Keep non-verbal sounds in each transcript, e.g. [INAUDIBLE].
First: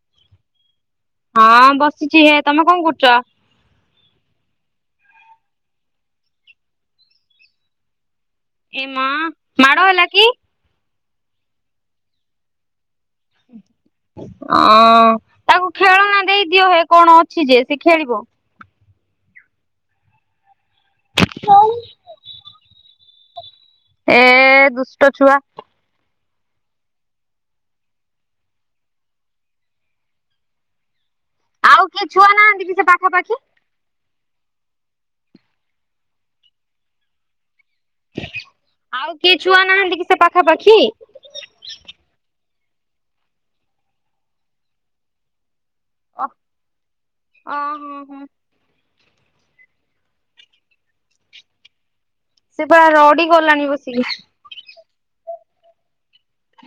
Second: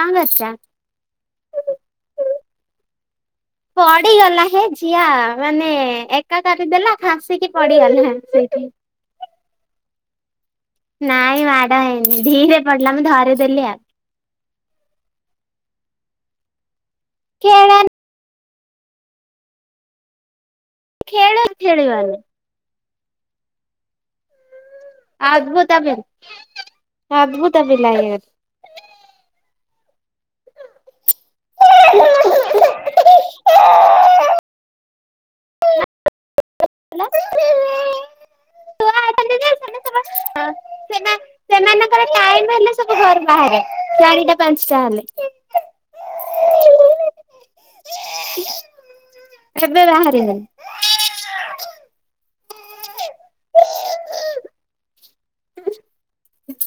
କାଁ ଗସଛ ହଁ ବସିଛି ହେ ତମେ କଣ କରୁଛ? ଠିଆ ମାନେ ଏକା କରିି ଦେଲା ଖାସିକି ପଡିଗଲେ ଏମା ମାୋଲା କି। ନାଇଁ ମାଡ ହେଇନି ଧୀରେ ପ ହଁ ତାକୁ ଖେଳନା ଦେଇଦିଅ ହେ କଣ ଅଛି ଯେ ଖେଳ ସେ ଖେଳିବ ଖେଳ ଖେଡେ ବାେ। ଏ ଦୁଷ୍ଟ ଛୁଆ ଅଦ୍ଭୁତମିଲ ଅଦ୍ଭୁତମିଲାର ଆଉ କିଏ ଛୁଆ ନାହାନ୍ତି କି ସେ ପାଖାପାଖି ଆଉ କିଏ ଛୁଆ ନାହାନ୍ତି କି ସେ ପାଖାପାଖି ସେନା ହେ ସବୁ ଘର ବାହାରେ ଚାରିଟା ପାଞ୍ଚଟା ହେଲେ। ଅ ଓ ହଁ ହଁ। ଏଦଦ ଆହାରାର ଦନ ସେ ପା ରଡି ଗଲାଣି ବସିକି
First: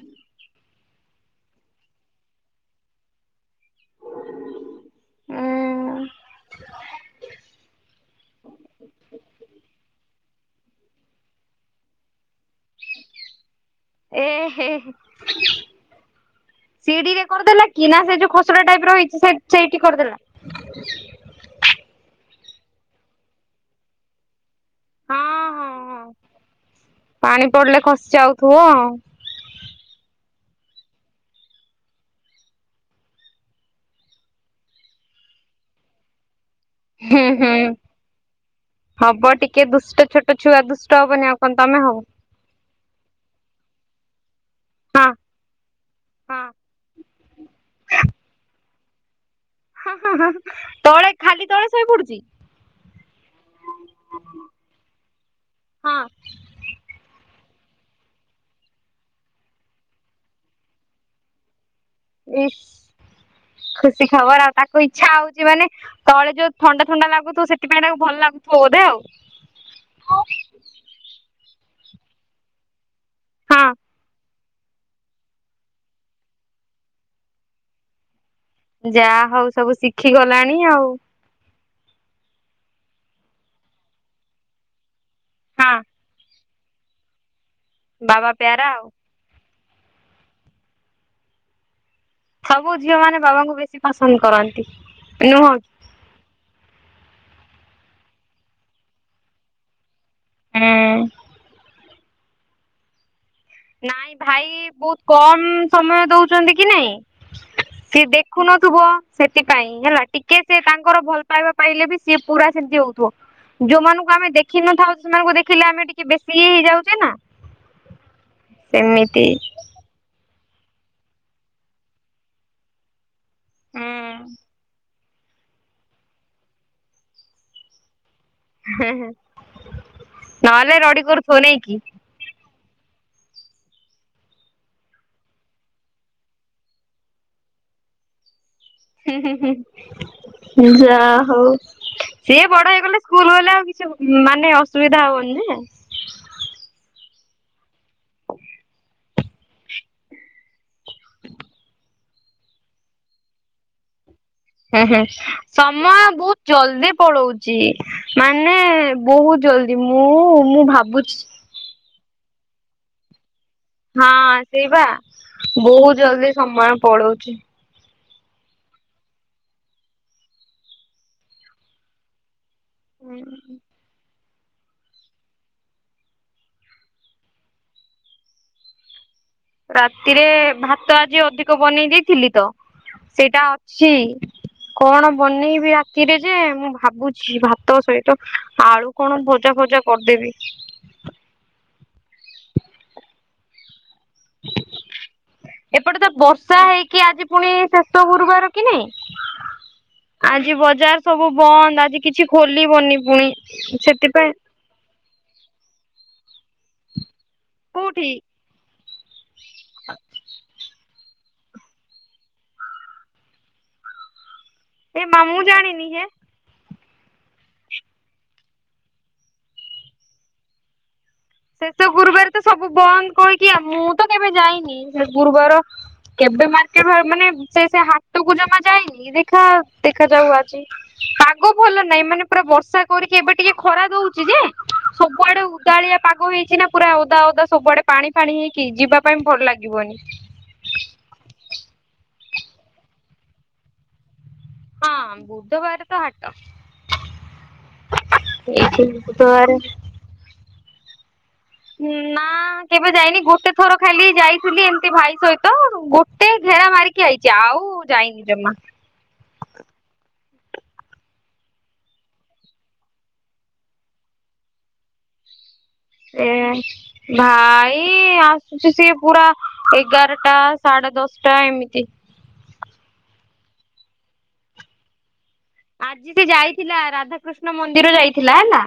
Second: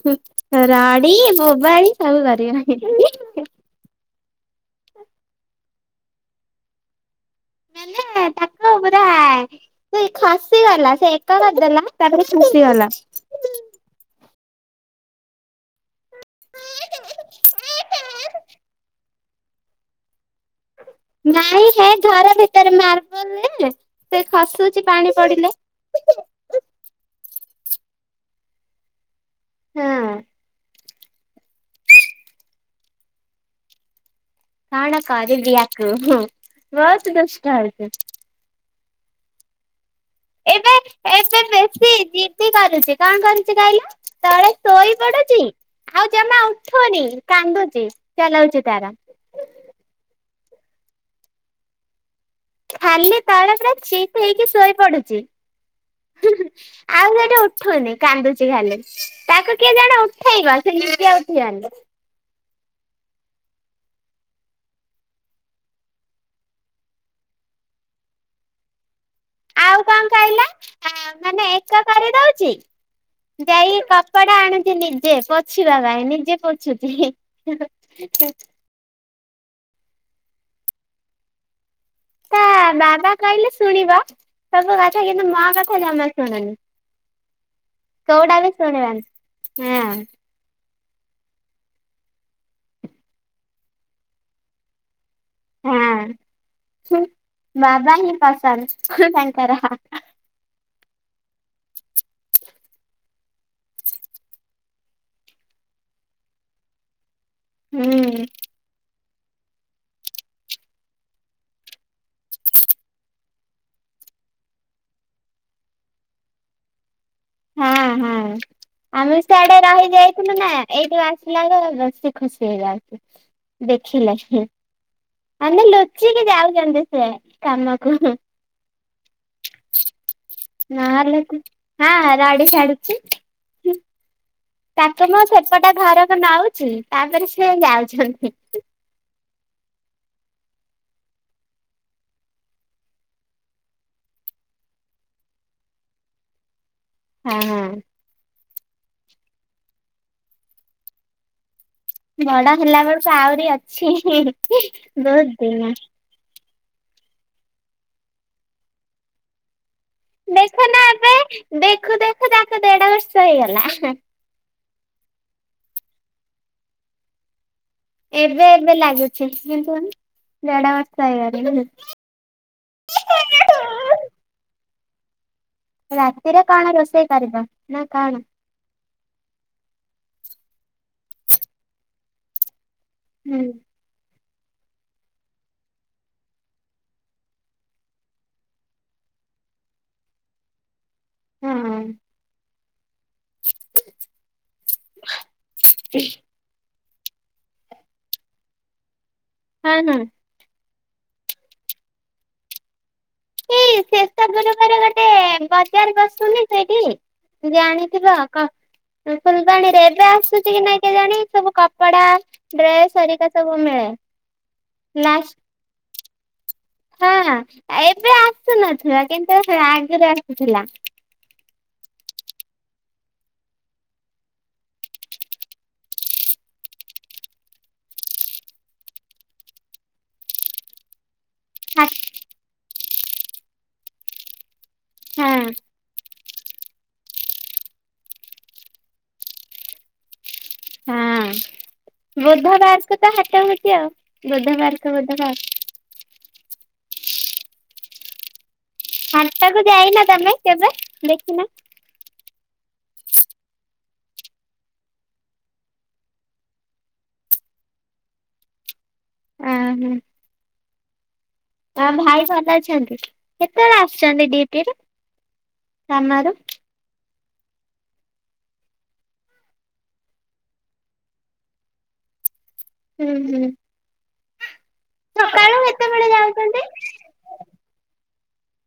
ହଁ ରାଡି ବୋବାଡି ସବୁ କରିବ ନାହିଁ ଉଁ ମାନେ ଖାସି ଗଲା ସେ ଏକା କରିତ ଦେଲା ତାପରେ ଶୁସି ଗଲା। ଏହ। ସିଡିରେ କରିଦେଲା କି ନା ସେ ଯୋଉ ଖସଡା ଟାଇପ ର ହେଇଛି ସେଇଠି କରିଦେଲା। ନାଇଁ ହେ ଘର ଭିତରେ ମାର୍ବଲରେ ସେ ଖସୁ କିଛି ପାଣି ହଁ ପଡିଲେ, ହଁ ହଁ ପାଣି ପଡିଲେ ଖସି ଆଉଥିବ ହଁ, କଣ କରିବି ଆାକୁ ହୁଁ ବହୁତ ହୁଁ ଦୁଷ୍ଟ ହୁଁ। ହଉଛି। ହବ ଟିକେ ଦୁଷ୍ଟ, ଛୋଟ ଛୁଆ ଏବେ ଦୁଷ୍ଟ ହବନି ଆଉ ଏବେ କଣ ତମେ ବେଶୀ ହବ ଜିିଦି କରୁଛି କଣ କରୁଛି କଇଲ ତଳେ ଶୋଇ ହଁ। ପଡୁ ଚି ଆଉ ଜମା ଉଠୁନି କାନ୍ଦୁଚି ଚଲାଉଛି ତାର ହାଁ ହାଁ ହାଁ ତଳେ ଖାଲି ତଳେ ଶୋଇ ପଡୁଛି? ଖାଲି ତଲେ ପୁରା ଚିତ୍ ହେଇକି ଶୋଇ ପଡୁଚି। ହଁ ହୁଁ ହୁଁ ଆଉ ସେଠୁ ଉ ଉଠୁନି କାନ୍ଦୁଚି ଖାଲି ତାକୁ କିଏ ଜଣେ ଉଠେଇବ ସେ ନିଜେ ଉଠିବନି। ଏହେ ଖୁସି ଖବର ଆଉ ତାକୁ ଇଚ୍ଛା ହଉଛି ମାନେ ତଳେ ଯୋଉ ଥଣ୍ଡା ଥଣ୍ଡା ଲାଗୁଥିବ ସେଥିପାଇଁ ତାକୁ ଭଲ ଲାଗୁ ଧେ ଆଉ। ଆଉ କଣ କହିଲେ ମାନେ ଏକ କରିଦଉଚି ହଁ ଯାଇ କପଡା ଆଣୁଛି ନିଜେ ପୋଛିବା ପାଇଁ ନିଜେ ପୋଛୁଛି ହିଁ ହିଁ ଯାହା ହଉ ସବୁ ଶିଖି ଗଲାଣି ଆଉ ତା ବାବା କହିଲେ ଶୁଣିବ ସବୁ କଥା କିନ୍ତୁ ମୋ ହଁ କଥା ଜମା ଶୁଣୁନି। ବାବା କଉଟା ବି ପ୍ୟାରା ଆଉ। ଶୁଣିବନି ହଁ ସବୁ ଝିଅ ମାନେ ବାବାଙ୍କୁ ବେଶୀ ପସନ୍ଦ କରନ୍ତି। ନୁହଁ କି? ହଁ ବାବା ହିଁ ପସନ୍ଦ ହିଁ ତାଙ୍କର। ହୁଁ ଉଁ, ନାଇଁ ଭାଇ ବହୁତ କମ୍ ସମୟ ଦଉଚନ୍ତି କି ନାଇଁ, ସିଏ ହୁଁ। ଦେଖୁନଥୁିବ ସେଥିପାଇଁ ହେଲା ଟିକେ ସେ ତାଙ୍କର ଭଲ ପାଇବା ପାଇଲେ ବି ସିଏ ପୁରା ସେମିତି ହଉଥିବ। ଯୋଉମାନଙ୍କୁ ଆମେ ଦେଖିନଥାଉ ସେମାନଙ୍କୁ ଦେଖିଲେ ଆମେ ଟିକେ ବେଶୀ ଇଏ ହେଇଯାଉଚେ ନା ହଁ ହଁ ଆମେ ସେମିତି। ସେଆଡେ ରହିଯାଇଥିଲୁ ନା ଏଇଠୁ ଆସିଲା ରୁ ବେଶି ଖୁସି ହେଇଯାଉଚି ଦେଖିଲାଠୁ। ତାଙ୍କୁ ଲୁଚିକି ଯାଉ ଚନ୍ତି ସେ କାମକୁ ହୁଁ ହଁ ହଁ [INAUDIBLE] ନାଲେ କରୁଥିବ କୁ ନାଇଁ କି? ହଁ ରଡ଼ି ଛାଡୁଛି ହୁଁ ତାଙ୍କୁ ମୁଁ ସେପଟ ଘରକୁ ନଉଛି ତାପରେ ସେ ଯାଉଛନ୍ତି ହୁଁ ହୁଁ ହୁଁ ହୁଁ ହୁଁ ଯା ହଉ ସିଏ ବଡ ହେଇଗଲେ ସ୍କୁଲ ଗଲେ ଆଉ କିଛି ଉ ମାନେ ଅସୁବିଧା ହବନି ଯେ ହଁ ହଁ, ବଡ ହେଲା ବେଳକୁ ଆହୁରି ଅଛି ହିଁ ହିଁ ହୁଁ ହୁଁ ସମୟ ବହୁତ ଜଲଦି ପଳଉଚି ମାନେ ବହୁ ଜଲଦି ମୁଁ ମୁଁ ଦେଖ ନା ଏବେ ଭାବୁଛି। ଦେଖୁ ଦେଖୁ ତାକୁ ଦେଢ ବର୍ଷ ହେଇଗଲା। ହଁ ସେଇ ବା ବହୁ ଜଲଦି ସମୟ ପଲଉଚି। ଏବେ ଏବେ ଲାଗୁଛି କିନ୍ତୁ ଦେଢ ବର୍ଷ ହେଇଗଲାଣି। ହୁଁ, ରାତିରେ କଣ ରୋଷେଇ କରିବ ନା କଣ? ରାତି ରେ ଭାତ ଆଜି ଅଧିକ ବନେଇ ଦେଇଥିଲି ତ ହୁଁ ସେଇଟା ଅଛି। କଣ ବନେଇବି ରାତିରେ ଯେ ମୁଁ ଭାବୁଛି ଭାତ ସହିତ ଆଳୁ କଣ ବ ଭଜା ଫଜା କରିଦେବି। ହୁଁ ହୁଁ, [INAUDIBLE] ହ [INAUDIBLE] ଏପଟେ ତ ବର୍ଷା ହେଇକି ଆଜି ପୁଣି ଶେଷ ଗୁରୁବାର କି ନାଇଁ। ହଁ ଆଜି ବଜାର ସବୁ ବନ୍ଦ ଆଜି କିଛି ଖୋଲିବନି ପୁଣି ଏଇ ସେଥିପାଇଁ ସେସବୁରୁ କୁଆଡ଼େ ଗୋଟେ ବଜାର ବସୁନି ହେଇଟି କୋଉଠି ଜାଣିଥିବ କ ଫୁଲବାଣୀରେ ଏବେ ଆସୁଛି କି ନାଇଁ କେଜାଣି ସବୁ କପଡା ଡ୍ରେସହରିକା ସବୁ ମିଳେ। ଏ ମା ଲାଷ୍ଟ ମୁଁ ଜାଣନି ହେ। ହଁ ଏବେ ଆସୁନଥିଲା କିନ୍ତୁ ସେ ଆଗରୁ ଆସୁଥିଲା। ଶେଷ ଗୁରୁବାର ତ ସବୁ ବନ୍ଦ କହିକି ଆଉ ମୁଁ ତ କେବେ ଯାଇନି ଗୁରୁବାର କେବେ ମାର୍କେଟ ମାନେ ସେ ସେ ହଟକୁ ଜମା ଯାଇନି ଦେଖା ଦେଖାଯାଉଅଛି। ଆଗ ଭଲ ହଁ ନାହିଁ ମାନେ ପୁରା ବର୍ଷା କରିକି ଏବେ ଟିକେ ଖରା ଦଉଛି ଯେ ସବୁଆଡେ ଉଦାଳିଆ ପାଗ ହେଇଛି ନା ପୁରା ଓଉଦା ଓଦା ସବୁଆଡେ ପାଣି ଫାଣି ହେଇକି ଯିବା ପାଇଁ ଭଲ ଲାଗିବନି। ହଁ ବୃଧ ବାର୍କ ତ ହାଟ ହଉଛି ଆଉ। ବୁଦ୍ଧବାର ତ ହଁ ବୁଧବାର ତ ହାଟ ଏଇଠି ବୁଧବାର ହଣ୍ଟାକୁ ଯାଇନା ତମେ କେବେ ଦେଖିନ। ନା। କେବେ ଯାଇନି ଗୋଟେ ଥର ଖାଲି ଯାଇଥିଲି ଏମିତି ଭାଇ ସହିତ ଗୋଟେ ଘେରା ମାରିକି ଯଇଛି ଆଉ। ଆଉ ଯାଇନି ଜମା। ହଁ ହୁଁ। ତ ଭାଇ ଭଲ ଅଛନ୍ତି କେତେବେଳେ ଆସୁଛନ୍ତି ଡିଟିରେ ଏ ଭାଇ ଆସୁଛି ସିଏ ପୁରା ଏଗାରଟା ସାଢେ ଦଶଟା ଏମିତି। [UNINTELLIGIBLE] ହୁଁ ହୁଁ। ସକାଳୁ କେତେବେଳେ ଆଜି ସେ ଯାଉଛନ୍ତି? ଯାଇଥିଲା ରାଧାକୃଷ୍ଣ ମନ୍ଦିର ଯାଇଥିଲା ହେଲା।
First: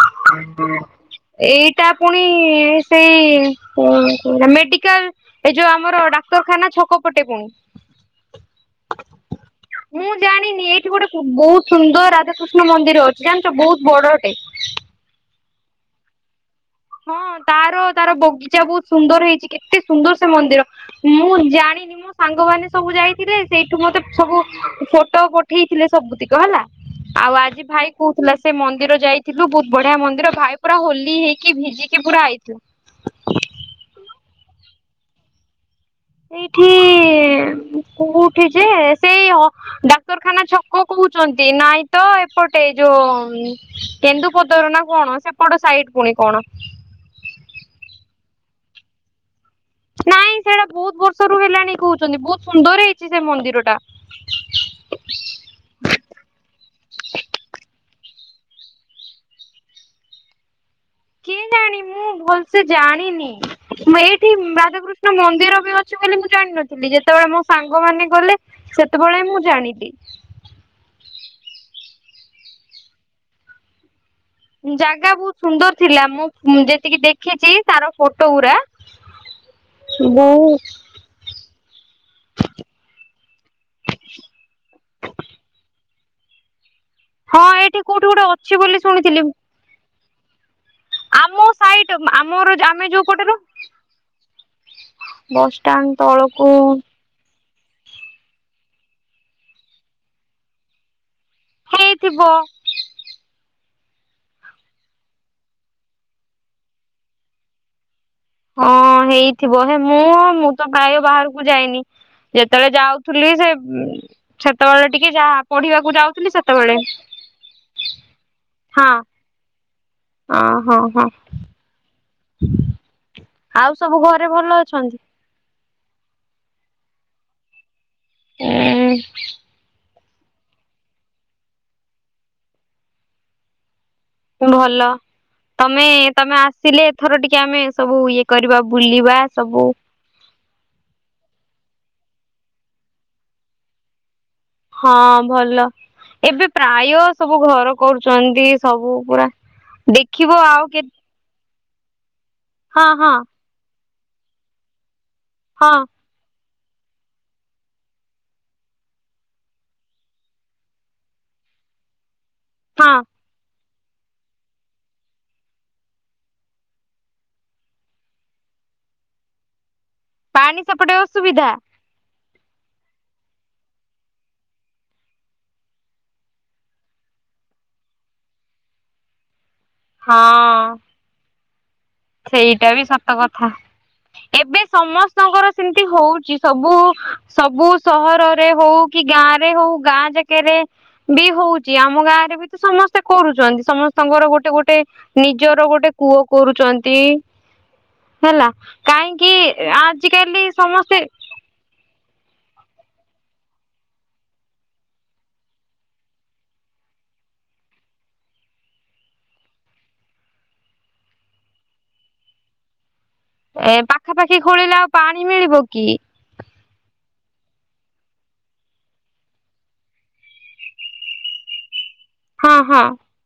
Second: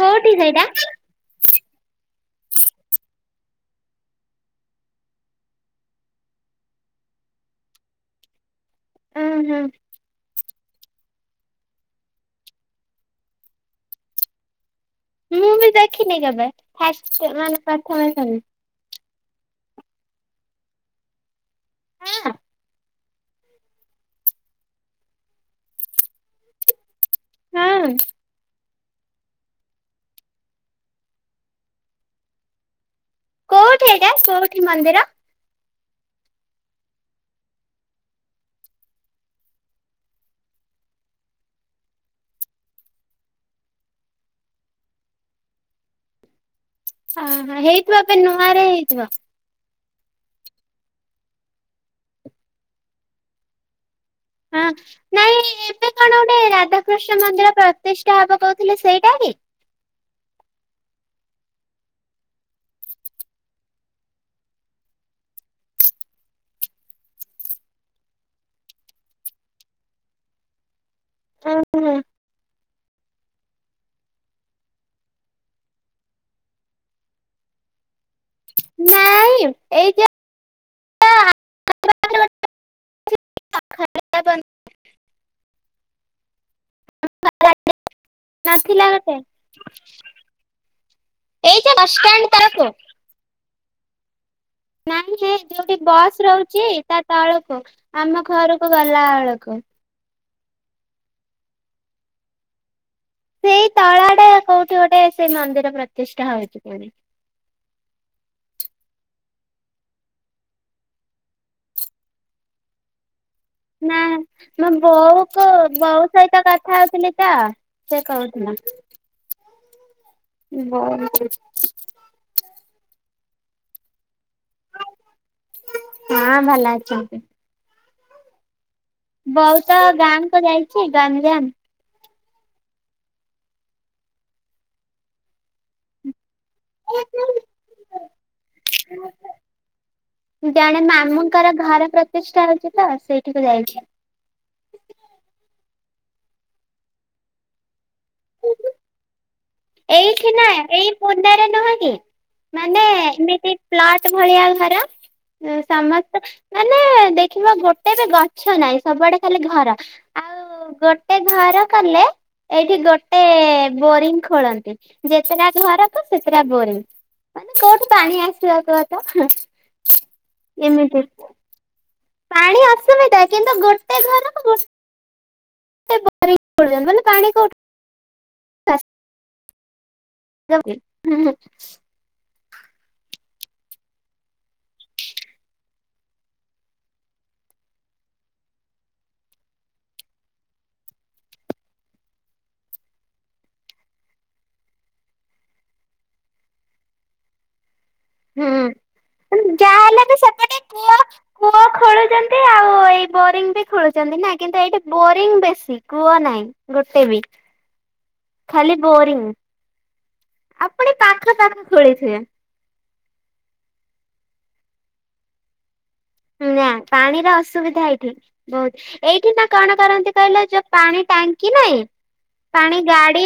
କୋଉଠି ସେଇଟା? ଏଇଟା ପୁଣି ସେଇ ମେଡିକାଲ ଏ ଯୋଉ ଆମର ଡାକ୍ତର ଖାନ ଛକ ପଟେ [UNINTELLIGIBLE] ହଁ ହୁଁ। ମୁଁ ଜାଣିନି ଏଇଠି ଗୋଟେ ବହୁତ ସୁନ୍ଦର ରାଧାକୃଷ୍ଣ ମନ୍ଦିର ଅଛି ଜାଣିଛ ବହୁତ ବଡଟେ। ମୁଁ ବି ଦେଖିନି କେବେ? ହଁ ଫାଷ୍ଟ ମାନେ ତାର ପ୍ରଥମେ ତାର ଶୁଣି ବଗିଚା ବହୁତ ସୁନ୍ଦର ହେଇଛି କେତେ ସୁନ୍ଦର ସେ ମନ୍ଦିର ମୁଁ ଜାଣିନି ମୋ ହଁ ସାଙ୍ଗମାନେ ସବୁ ଯାଇ ଥିଲେ ସେଇଠୁ ମତେ ସବୁ ଫଟୋ ପଠେଇଥିଲେ ସବୁତିକ ହେଲା। ଆଉ ଆଜି ଭାଇ ହଁ କୋହୁଥିଲା ସେ ମନ୍ଦିର ଯାଇଥିଲୁ ବହୁତ ବଢିଆ ମନ୍ଦିର ଭାଇ ପୁରା ହୋଲି ହେଇ କି ଭିଜିିକି ପୁରା ଆଇଥିଲୁ। କୋଉଠି ଏଇଟା କୋଉଠି ମନ୍ଦିର? ଏଇଠି କୋଉଠି ଯେ ସେଇ ଡାକ୍ତରଖାନା ଛକ କହୁଛନ୍ତି ନାଇଁ ତ ଏପଟ ଗୋଟେ ଯୋଉ କେନ୍ଦୁପତର ନା କଣ ସେପଟ ସାଇଟ ପୁଣି କଣ। ଅ ହେଇଥିବ ଏବେ ନୂଆରେ ହେଇଥିବ। ନାଇଁ ସେଇଟା ବହୁତ ବର୍ଷ ର ହେଲାଣି କହୁଛନ୍ତି ବହୁତ ସୁନ୍ଦର ହେଇଛି ସେ ମନ୍ଦିର ଟା। ହଁ ନାଇଁ ଏବେ କଣ ଗୋଟେ ରାଧାକୃଷ୍ଣ ମନ୍ଦିର ପ୍ରତଷ୍ ଟା ହବ କହୁଥିଲେ ସେଇଟା କି? କିଏ ଜାଣି ମୁଁ ଭଲସେ ଜାଣିନି ଏଇଠି ରାଧାକୃଷ୍ଣ ମନ୍ଦିର ବି ଅଛି ବୋଲି ମୁଁ ଜାଣିନଥିଲି ଯେତେବେଳେ ମୋ ସାଙ୍ଗ ମାନ ଗଲେ ସେତେବେଳେ ମୁଁ ଜାଣିଲି। ଓ ହ ହ। ଜାଗା ବହୁତ ସୁନ୍ଦର ଥିଲା ମୁଁ ଯେତିକି ଦେଖିଛି ତାର ପଟଉରା ନାଇଁ ଏଇ ବଉ [UNINTELLIGIBLE] ହଁ ଏଇଠି କୋଉଠି ଗୋଟେ ଅଛି ବୋଲି ନଥିଲା ଗୋଟେ ଶୁଣିଥିଲି। ଆମ ଏଇ ଯୋଉ ସାଇଟ ବସଷ୍ଟାଣ୍ଡ ଆମର ତଳକୁ ଆମେ ଯୋଉ ପଟେରୁ ନାଇଁ ନାଇଁ ଯୋଉଠି ବସଷ୍ଟାଣ୍ଡ ବସ୍ ତଳକୁ ରହୁଛି ତା ତଳକୁ ଆମ ଘରକୁ ଗଲା ବେଳକୁ ହେଇଥିବ। ସେଇ ତଳା ଟା କୋଉଠି ଗୋଟେ ସେଇ ମନ୍ଦିର ପ୍ରତିଷ୍ଠା ହେଇଛି ପଣି। ହଁ ହେଇଥିବ ହେ ମୁଁ ମୁଁ ତ ପ୍ରାୟ ବାହାରକୁ ଯାଇନି ଯେତେବେଳେ ଯାଉଥ ନା ମୋ ବୋଉ ଯାହା କ ପଢିବାକୁ ବୋଉ ଯାଉଥିଲି ସହିତ ସେତେବେଳେ କଥା ହଉଥିଲି ତ । ସେ କହୁଥିଲା। [INAUDIBLE] ହଁ [INAUDIBLE] ଆଉ ସବୁ ଘରେ ଭଲ ଅଛନ୍ତି? ହଁ ଭଲ ଅଛନ୍ତି। ବଉ ତ ଗାଁ କୁ ଯାଇଛି । ଗଞ୍ଜାମ। ଭଲ ତମେ ତମେ ଆସ ଆସିଲେ ଏଥର ଟିକେ ଆମେ ସବୁ ଇଏ କରିବା ବୁଲିବା ସବୁ । ଜଣେ ମାମୁଁଙ୍କର ଘର ପ୍ରତିଷ୍ଠା ହେଉଛି ତ ସେଇଠିକୁ ଯାଇଛି । ହଁ ଭଲ ଏବେ ପ୍ରାୟ ସବୁ ଘର କରୁଛନ୍ତି । ସବୁ ପୁରା । ଏଇଠି ନା ଏଇ ପଣ୍ଡାରେ ନୁହ କି ମାନେ ହଁ ହଁ ଏମିତି ପ୍ଲଟ ଭଳିଆ ଘର ହଁ ସମସ୍ତ ମାନେ ଦେଖିବ ଗୋଟେ ବି ଗଛ ନାହିଁ ସବୁଆଡେ ଖାଲି ଘର ଆଉ । ଗୋଟେ ଘର କଲେ ଏଇଠି ହଁ ଗୋଟେ ବୋରିଙ୍ଗ । ଖୋଳନ୍ତି ଯେତେଟା ଘରକୁ ସେତେଟା ବୋରିଂ । କୋଉଠୁ ପାଣି ଆସିବ କୁହ ତ? ପାଣି ସେପଟେ ଏମିତି। ଅସୁବିଧା । ପାଣି ଅସୁବିଧା କିନ୍ତୁ ଗୋଟେ ଘରକୁ [INAUDIBLE] ପାଣି କଉଠୁ। ହଁ ରହୁଚି ହଁ ହଁ । ସେଇଟା ବି ସତ କଥା । ଏବେ ସମସ୍ତଙ୍କର ସେମିତି ହଉଛି ସବୁ ସବୁ ସହରରେ ହଉ କି ଗାଁ ରେ ହଉ ଗାଁ ଜାକରେ ବି ହଉଛି ଆମ ଗାଁ ରେ ବି ତ ସମସ୍ତେ କରୁଛନ୍ତି ।ସମସ୍ତ ର ଗୋଟେ ଗୋଟେ ନିଜର ଗୋଟେ କୂଅ କରୁଛନ୍ତି । ହୁଁ ଯାହା ହେଲେ ବି ଆଜିକାଲି ସେପଟେ କୂଅ ସମସ୍ତେ କୂଅ ଖୋଳୁଛନ୍ତି ଆଉ । ଏଇ ବୋରିଙ୍ଗ ବି ଖେଳୁଛନ୍ତି ନା କିନ୍ତୁ ଏଇଠି ବୋରିଙ୍ଗ ବେଶୀ କୂଅ ନାହିଁ ଗୋଟେ ବି । ଖାଲି ବୋରିଂ । ଆଉ ପୁଣି ପାଖ ପାଖ ଖୋଳୀଥିବେ। ଏ ପାଖାପାଖି ଖୋଳିଲେ ଆଉ ପାଣି ମିଳିବ କି? ନା ପାଣିର ଅସୁବିଧା ଏଇଠି ବହୁତ ।ଏଇଠି ନା କଣ କରନ୍ତି କହିଲ ଯୋଉ ପାଣି ଟାଙ୍କି କି ନାଇଁ । ହଁ ପାଣି ହଁ ଗାଡି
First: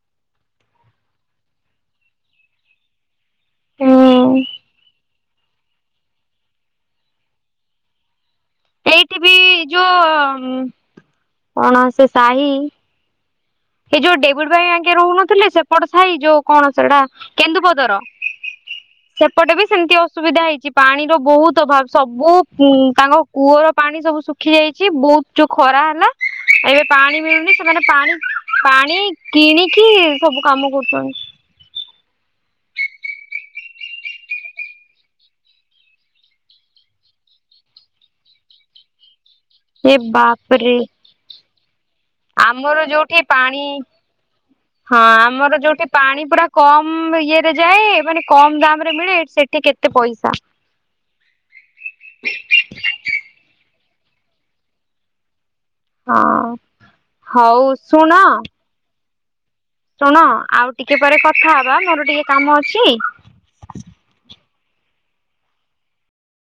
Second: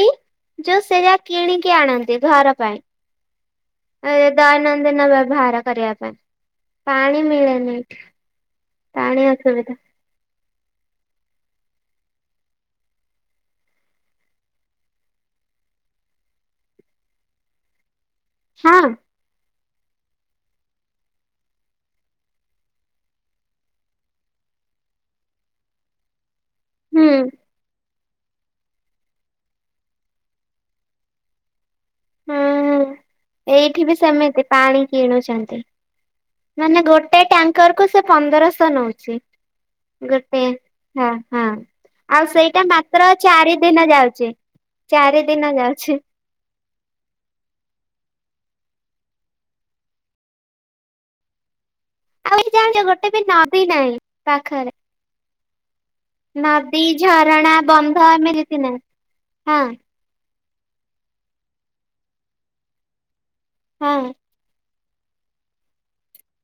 ଯୋଉ ସେଟା କିଣିକି ଆଣନ୍ତି ଘର ପାଇଁ । ଏ ହୁଁ ଦୈନନ୍ଦିନ ବ୍ୟବହାର କରିବା ପାଇଁ ପାଣି ମିଳେନି ଏଠି। ପାଣି ଅସୁବିଧା । ହୁଁ କଣ ସେ ସାହି ଏ ଯୋଉ ଡେଭିଡ ଭାଇ ଆଙ୍କେ ରହୁନଥିଲେ ସେପଟ ସାାଇ ଯୋଉ କଣ ସେଇଟା କେନ୍ଦୁପଦର । ହଁ ସେପଟେ ବି । ସେମତି ଅସୁବିଧା ହେଇଛି ।ପାଣିର ବହୁତ ଅଭାବ ସବୁ ତାଙ୍କ କୂଅର ପାଣି ସବୁ ଶୁଖି ଯାଇଛି । ବହୁତ ଯୋଉ ଖରା ହେଲା ଏବେ ହୁଁ ପାଣି ମିଳୁନି ସେମାନେ ପାଣି ପାଣି କିଣିକି ସବୁ କାମ କରୁଛନ୍ତି । ହୁଁ ଏଇଠି ବି ସେମିତି ପାଣି କିଣୁଛନ୍ତି । ମାନେ ଗୋଟେ ଟ୍ୟାଙ୍କର କୁ ସେ ପନ୍ଦରଶହ ନଉଛି ଏ । ଗୋଟେ ବାପରେ ହଁ ହଁ । ଆମର ଯୋଉଠି ପାଣି ଯାଉଛି ହଁ ଚାରି ଦିନ ଆମର ଯୋଉଠି ଯାଉଛି। ପାଣି ପୁରା କମ ଇଏରେ ଯାଏ ମାନେ କମ ଦମ୍ ରେ ମିଳେ ସେଠି କେତେ ପଇସା? [INAUDIBLE] ଆଉ ଜାଣିଛ ଗୋଟେ ବି ନଦୀ ନାହିଁ ପାଖରେ । ହଁ ନଦୀ, ଝରଣା, ହଉ ବନ୍ଧ ଶୁଣ ଆମେ ଦେଖିନୁ। ଶୁଣ ଆଉ ଟିକେ ପରେ କଥା ହବା ମୋର ଟିକେ କାମ ଅଛି । ହଁ